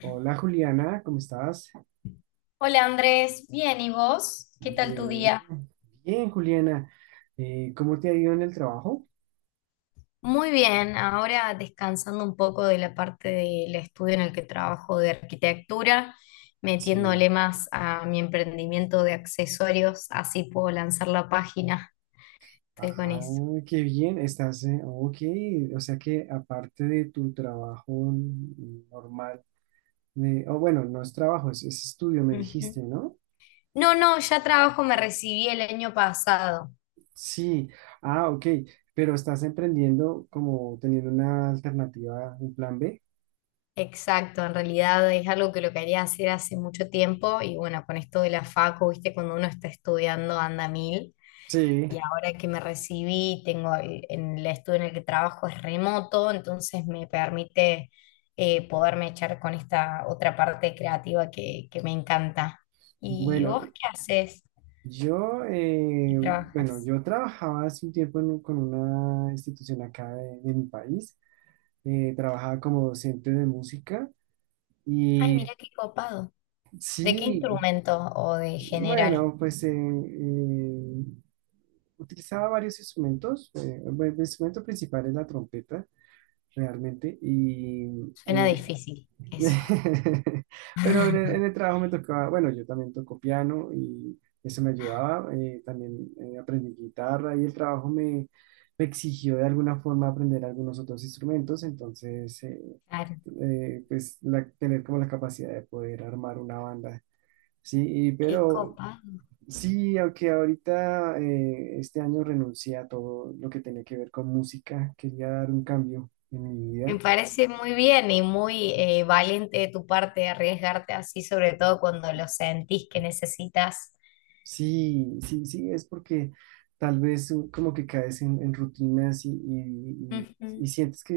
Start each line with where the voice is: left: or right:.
right: Hola Juliana, ¿cómo estás?
left: Hola Andrés, bien, ¿y vos? ¿Qué tal tu
right: Bien,
left: día?
right: bien, Juliana. ¿Cómo te ha ido en el trabajo?
left: Muy bien, ahora descansando un poco de la parte del estudio en el que trabajo de arquitectura,
right: Sí.
left: metiéndole más a mi emprendimiento de accesorios, así puedo lanzar la página. Estoy con
right: Ah,
left: eso.
right: qué bien, estás, ok, o sea que aparte de tu trabajo normal, o bueno, no es trabajo, es estudio, me dijiste,
left: Ujú.
right: ¿no?
left: No, no, ya trabajo, me recibí el año pasado.
right: Sí, ah, ok, pero estás emprendiendo como teniendo una alternativa, un plan B.
left: Exacto, en realidad es algo que lo quería hacer hace mucho tiempo y bueno, con esto de la facu, viste, cuando uno está estudiando anda a mil.
right: Sí,
left: Y ahora que me recibí, en el estudio en el que trabajo es remoto, entonces me permite poderme echar con esta otra parte creativa que me encanta. ¿Y
right: bueno,
left: vos qué haces
right: Yo, eh,
left: y
right: bueno,
left: trabajas?
right: yo trabajaba hace un tiempo con una institución acá de mi país, trabajaba como docente de música
left: Ay,
right: y
left: mira qué copado. ¿De qué
right: sí,
left: instrumento o de general?
right: bueno, pues utilizaba varios instrumentos, bueno, el instrumento principal es la trompeta, realmente,
left: Suena difícil eso.
right: Pero en el trabajo me tocaba, bueno, yo también toco piano y eso me ayudaba, también aprendí guitarra y el trabajo me exigió de alguna forma aprender algunos otros instrumentos, entonces,
left: Claro,
right: pues tener como la capacidad de poder armar una banda, sí,
left: qué
right: pero
left: copado.
right: sí, aunque ahorita este año renuncié a todo lo que tenía que ver con música, quería dar un cambio en mi
left: Me
right: vida.
left: parece muy bien y muy valiente de tu parte arriesgarte así, sobre todo cuando lo sentís que necesitas.
right: Sí, sí, sí, es porque tal vez como que caes en rutinas y, y
left: Ujú.
right: sientes que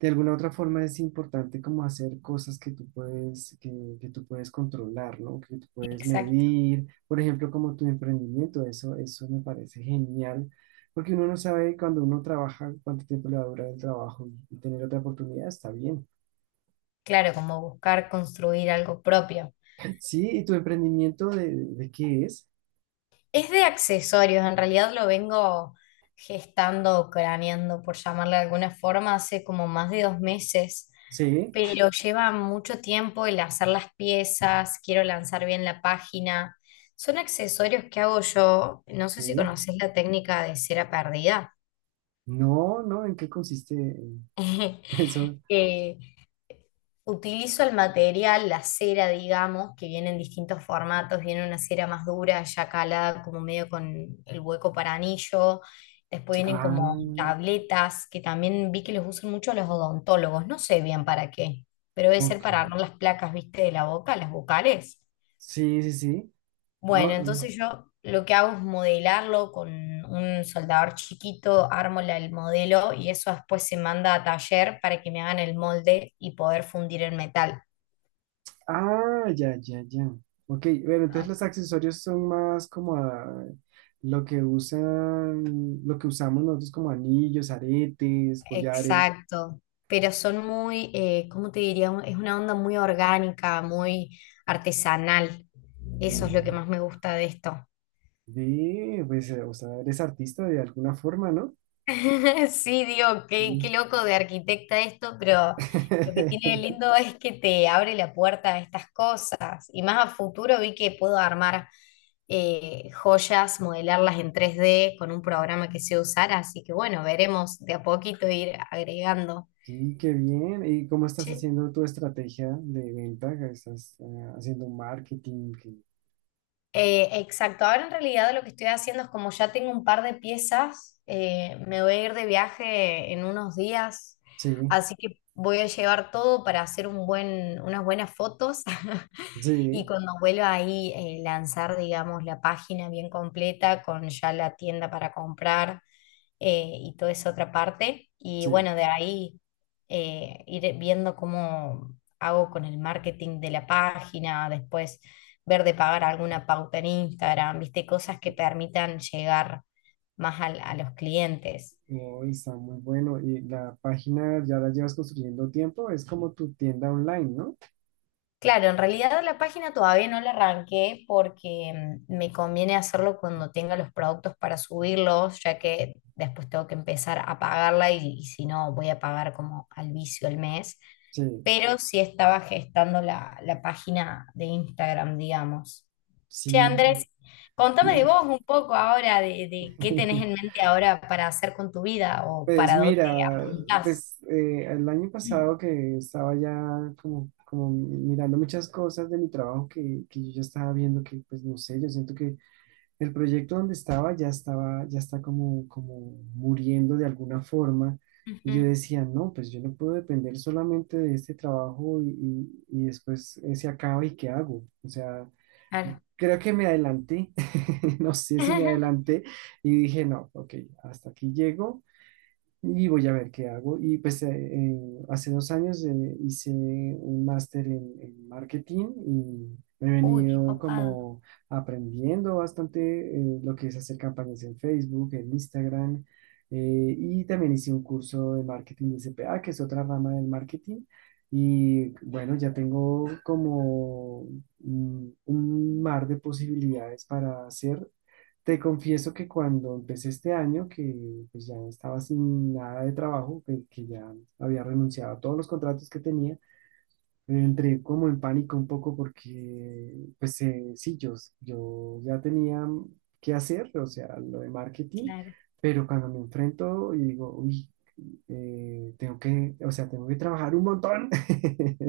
right: de alguna u otra forma es importante como hacer cosas que tú puedes, que tú puedes controlar, ¿no? Que tú puedes
left: Exacto.
right: medir, por ejemplo, como tu emprendimiento, eso me parece genial, porque uno no sabe cuando uno trabaja cuánto tiempo le va a durar el trabajo y tener otra oportunidad está bien.
left: Claro, como buscar construir algo propio.
right: Sí, ¿y tu emprendimiento de qué es?
left: Es de accesorios, en realidad lo vengo gestando craneando, por llamarle de alguna forma, hace como más de 2 meses,
right: Sí,
left: pero lleva mucho tiempo el hacer las piezas, quiero lanzar bien la página. Son accesorios que hago yo, no sé si
right: sí.
left: conoces la técnica de cera perdida.
right: No, no, ¿en qué consiste? Eso.
left: Eh, Utilizo el material, la cera, digamos, que viene en distintos formatos. Viene una cera más dura, ya calada, como medio con el hueco para anillo. Después vienen
right: Ah,
left: como tabletas, que también vi que los usan mucho los odontólogos. No sé bien para qué, pero debe ser
right: ok.
left: para armar las placas, viste, de la boca, las bucales.
right: Sí, sí, sí. Ah,
left: Bueno,
right: mm.
left: entonces yo lo que hago es modelarlo con un soldador chiquito, armo el modelo y eso después se manda a taller para que me hagan el molde y poder fundir el metal.
right: Ah, ya, ya, ya. Ok, bueno, entonces los accesorios son más como lo que usamos nosotros como anillos, aretes, collares.
left: Exacto, pero son muy, ¿cómo te diría? Es una onda muy orgánica, muy artesanal. Eso es lo que
right: Mm.
left: más me gusta de esto.
right: Ve, pues, o sea, eres artista de alguna forma, ¿no?
left: Sí, digo, qué
right: Sí.
left: loco de arquitecta esto, pero lo que tiene de lindo es que te abre la puerta a estas cosas. Y más a futuro vi que puedo armar joyas, modelarlas en 3D con un programa que sé usar, así que bueno, veremos de a poquito ir agregando.
right: Sí, qué bien. ¿Y cómo estás haciendo tu estrategia de venta? ¿Estás haciendo un marketing?
left: Exacto, ahora en realidad lo que estoy haciendo es como ya tengo un par de piezas, me voy a ir de viaje en unos días,
right: Sí,
left: así que voy a llevar todo para hacer un buen, unas buenas fotos y
right: sí,
left: cuando vuelva ahí lanzar, digamos, la página bien completa con ya la tienda para comprar, y toda esa otra parte. Y
right: sí.
left: bueno, de ahí ir viendo cómo hago con el marketing de la página, después ver de pagar alguna pauta en Instagram, viste, cosas que permitan llegar más a los clientes.
right: Oh, está muy bueno. Y la página ya la llevas construyendo tiempo, es como tu tienda online, ¿no?
left: Claro, en realidad la página todavía no la arranqué porque me conviene hacerlo cuando tenga los productos para subirlos, ya que después tengo que empezar a pagarla y si no voy a pagar como al vicio el mes.
right: Sí,
left: Pero sí estaba gestando la página de Instagram, digamos. Che,
right: sí.
left: Andrés, contame de vos un poco ahora, de qué tenés en mente ahora para hacer con tu vida o
right: Pues
left: para dónde
right: mira,
left: apuntás.
right: pues el año pasado que estaba ya como mirando muchas cosas de mi trabajo que yo ya estaba viendo que, pues no sé, yo siento que el proyecto donde estaba ya está como muriendo de alguna forma. Y yo
left: Ujú,
right: decía, no, pues yo no puedo depender solamente de este trabajo y después se acaba y ¿qué hago? O sea,
left: claro.
right: creo que me adelanté, no sé si me adelanté y dije, no, ok, hasta aquí llego y voy a ver qué hago. Y pues hace 2 años hice un máster en marketing y he
left: Uy, qué
right: venido
left: copado,
right: como aprendiendo bastante lo que es hacer campañas en Facebook, en Instagram. Y también hice un curso de marketing de CPA, que es otra rama del marketing. Y bueno, ya tengo como un mar de posibilidades para hacer. Te confieso que cuando empecé este año, que pues ya estaba sin nada de trabajo, que ya había renunciado a todos los contratos que tenía, entré como en pánico un poco porque, pues sí, yo ya tenía que hacer, o sea, lo de marketing,
left: claro.
right: pero cuando me enfrento y digo, uy, tengo que, o sea, tengo que trabajar un montón.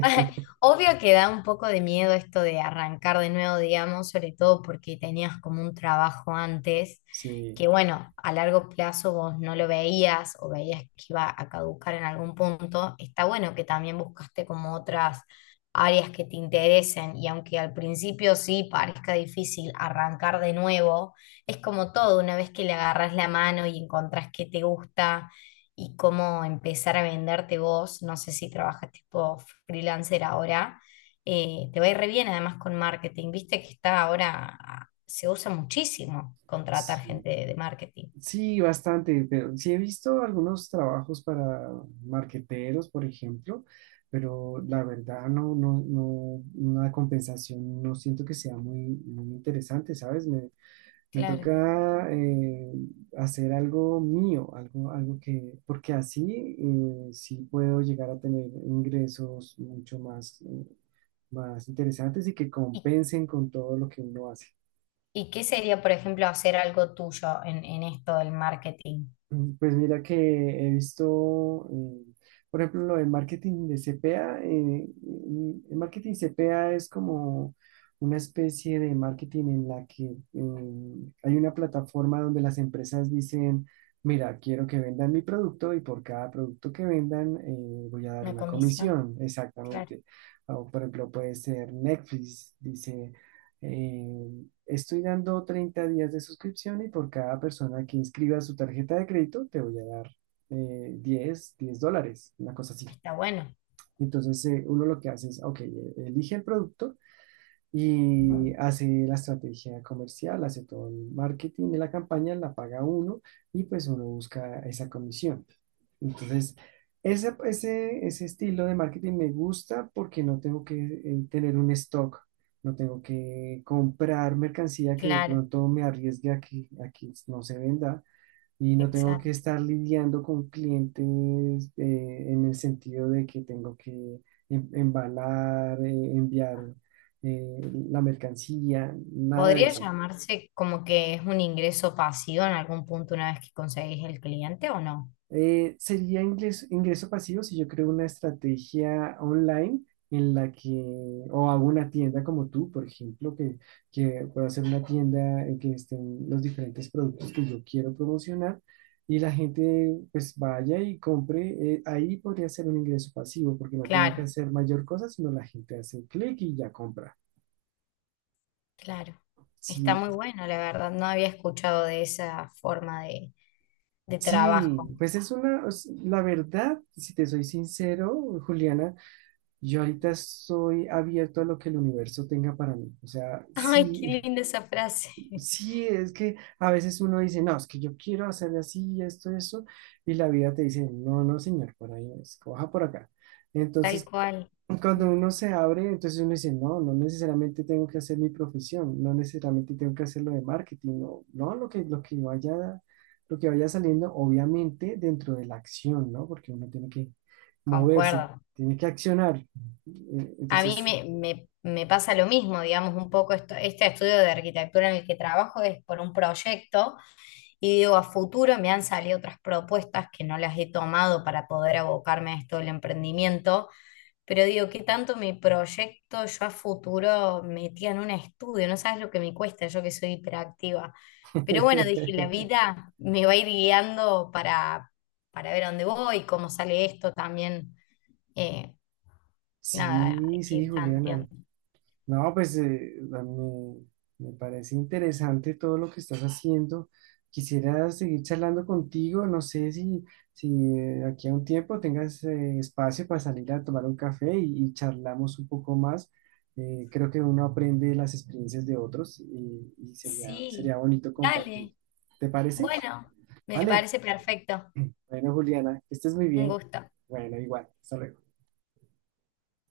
left: Obvio que da un poco de miedo esto de arrancar de nuevo, digamos, sobre todo porque tenías como un trabajo antes
right: Sí,
left: que, bueno, a largo plazo vos no lo veías o veías que iba a caducar en algún punto. Está bueno que también buscaste como otras áreas que te interesen y aunque al principio sí parezca difícil arrancar de nuevo, es como todo, una vez que le agarras la mano y encontrás qué te gusta y cómo empezar a venderte vos. No sé si trabajas tipo freelancer ahora. Te va a ir re bien además con marketing. Viste que está ahora, ah, se usa muchísimo contratar
right: sí.
left: gente de marketing.
right: Sí, bastante, pero sí he visto algunos trabajos para marqueteros, por ejemplo, pero la verdad no, no, no, una compensación no siento que sea muy, muy interesante, ¿sabes? Me
left: Claro.
right: toca hacer algo mío, algo que, porque así sí puedo llegar a tener ingresos mucho más, más interesantes y que
left: ¿Y,
right: compensen con todo lo que uno hace.
left: y qué sería, por ejemplo, hacer algo tuyo en esto del marketing?
right: Pues mira que he visto, por ejemplo, lo del marketing de CPA. Mm, el marketing CPA es como una especie de marketing en la que hay una plataforma donde las empresas dicen, mira, quiero que vendan mi producto y por cada producto que vendan voy a dar
left: Una
right: una
left: comisión.
right: comisión,
left: Claro.
right: exactamente. O, por ejemplo, puede ser Netflix, dice... eh, Estoy dando 30 días de suscripción y por cada persona que inscriba su tarjeta de crédito te voy a dar 10 $10, una cosa así.
left: Está bueno.
right: Entonces uno lo que hace es, ok, elige el producto y hace la estrategia comercial, hace todo el marketing de la campaña, la paga uno y pues uno busca esa comisión. Entonces, ese estilo de marketing me gusta porque no tengo que tener un stock, no tengo que comprar mercancía que de
left: Claro,
right: pronto me arriesgue a que, no se venda y no tengo que
left: exacto.
right: estar lidiando con clientes en el sentido de que tengo que embalar, enviar eh, la mercancía, nada de
left: Podría
right: eso.
left: llamarse como que es un ingreso pasivo en algún punto una vez que conseguís el cliente o no.
right: Sería ingreso pasivo si yo creo una estrategia online en la que, o hago una tienda como tú, por ejemplo, que pueda hacer una tienda en que estén los diferentes productos que yo quiero promocionar y la gente pues vaya y compre. Ahí podría ser un ingreso pasivo porque no tengo que
left: Claro.
right: hacer mayor cosa, sino la gente hace clic y ya compra.
left: Claro, está
right: Sí,
left: muy bueno, la verdad. No había escuchado de esa forma de trabajo.
right: sí, pues es una, la verdad, si te soy sincero, Juliana. Yo ahorita estoy abierto a lo que el universo tenga para mí. O sea,
left: Ay, qué
right: sí,
left: linda esa frase.
right: sí, es que a veces uno dice, no, es que yo quiero hacer así, esto, eso, y la vida te dice, no, no, señor, por ahí no es, coja por acá.
left: Tal
right: Entonces,
left: cual.
right: cuando uno se abre, entonces uno dice, no, no necesariamente tengo que hacer mi profesión, no necesariamente tengo que hacer lo de marketing, no, no, lo que vaya saliendo, obviamente dentro de la acción, ¿no? Porque uno tiene que moverse,
left: Concuerdo.
right: tiene que accionar. Eh,
left: A mí
right: Entonces,
left: me pasa lo mismo, digamos, un poco este estudio de arquitectura en el que trabajo es por un proyecto y digo, a futuro me han salido otras propuestas que no las he tomado para poder abocarme a esto del emprendimiento, pero digo, ¿qué tanto mi proyecto yo a futuro metía en un estudio? No sabes lo que me cuesta, yo que soy hiperactiva. Pero bueno, dije, la vida me va a ir guiando para ver a dónde voy, cómo sale esto también. Eh, Nada, hay
right: sí,
left: que
right: sí,
left: ir
right: Juliana.
left: tanteando.
right: No, pues a mí me parece interesante todo lo que estás haciendo. Quisiera seguir charlando contigo. No sé si aquí a un tiempo tengas espacio para salir a tomar un café y charlamos un poco más. Creo que uno aprende de las experiencias de otros y
left: Sí,
right: sería bonito compartir.
left: dale.
right: ¿Te parece?
left: Bueno, me
right: Vale.
left: parece perfecto.
right: Bueno, Juliana, que estés muy
left: Un
right: bien.
left: gusto.
right: Bueno, igual. Hasta luego.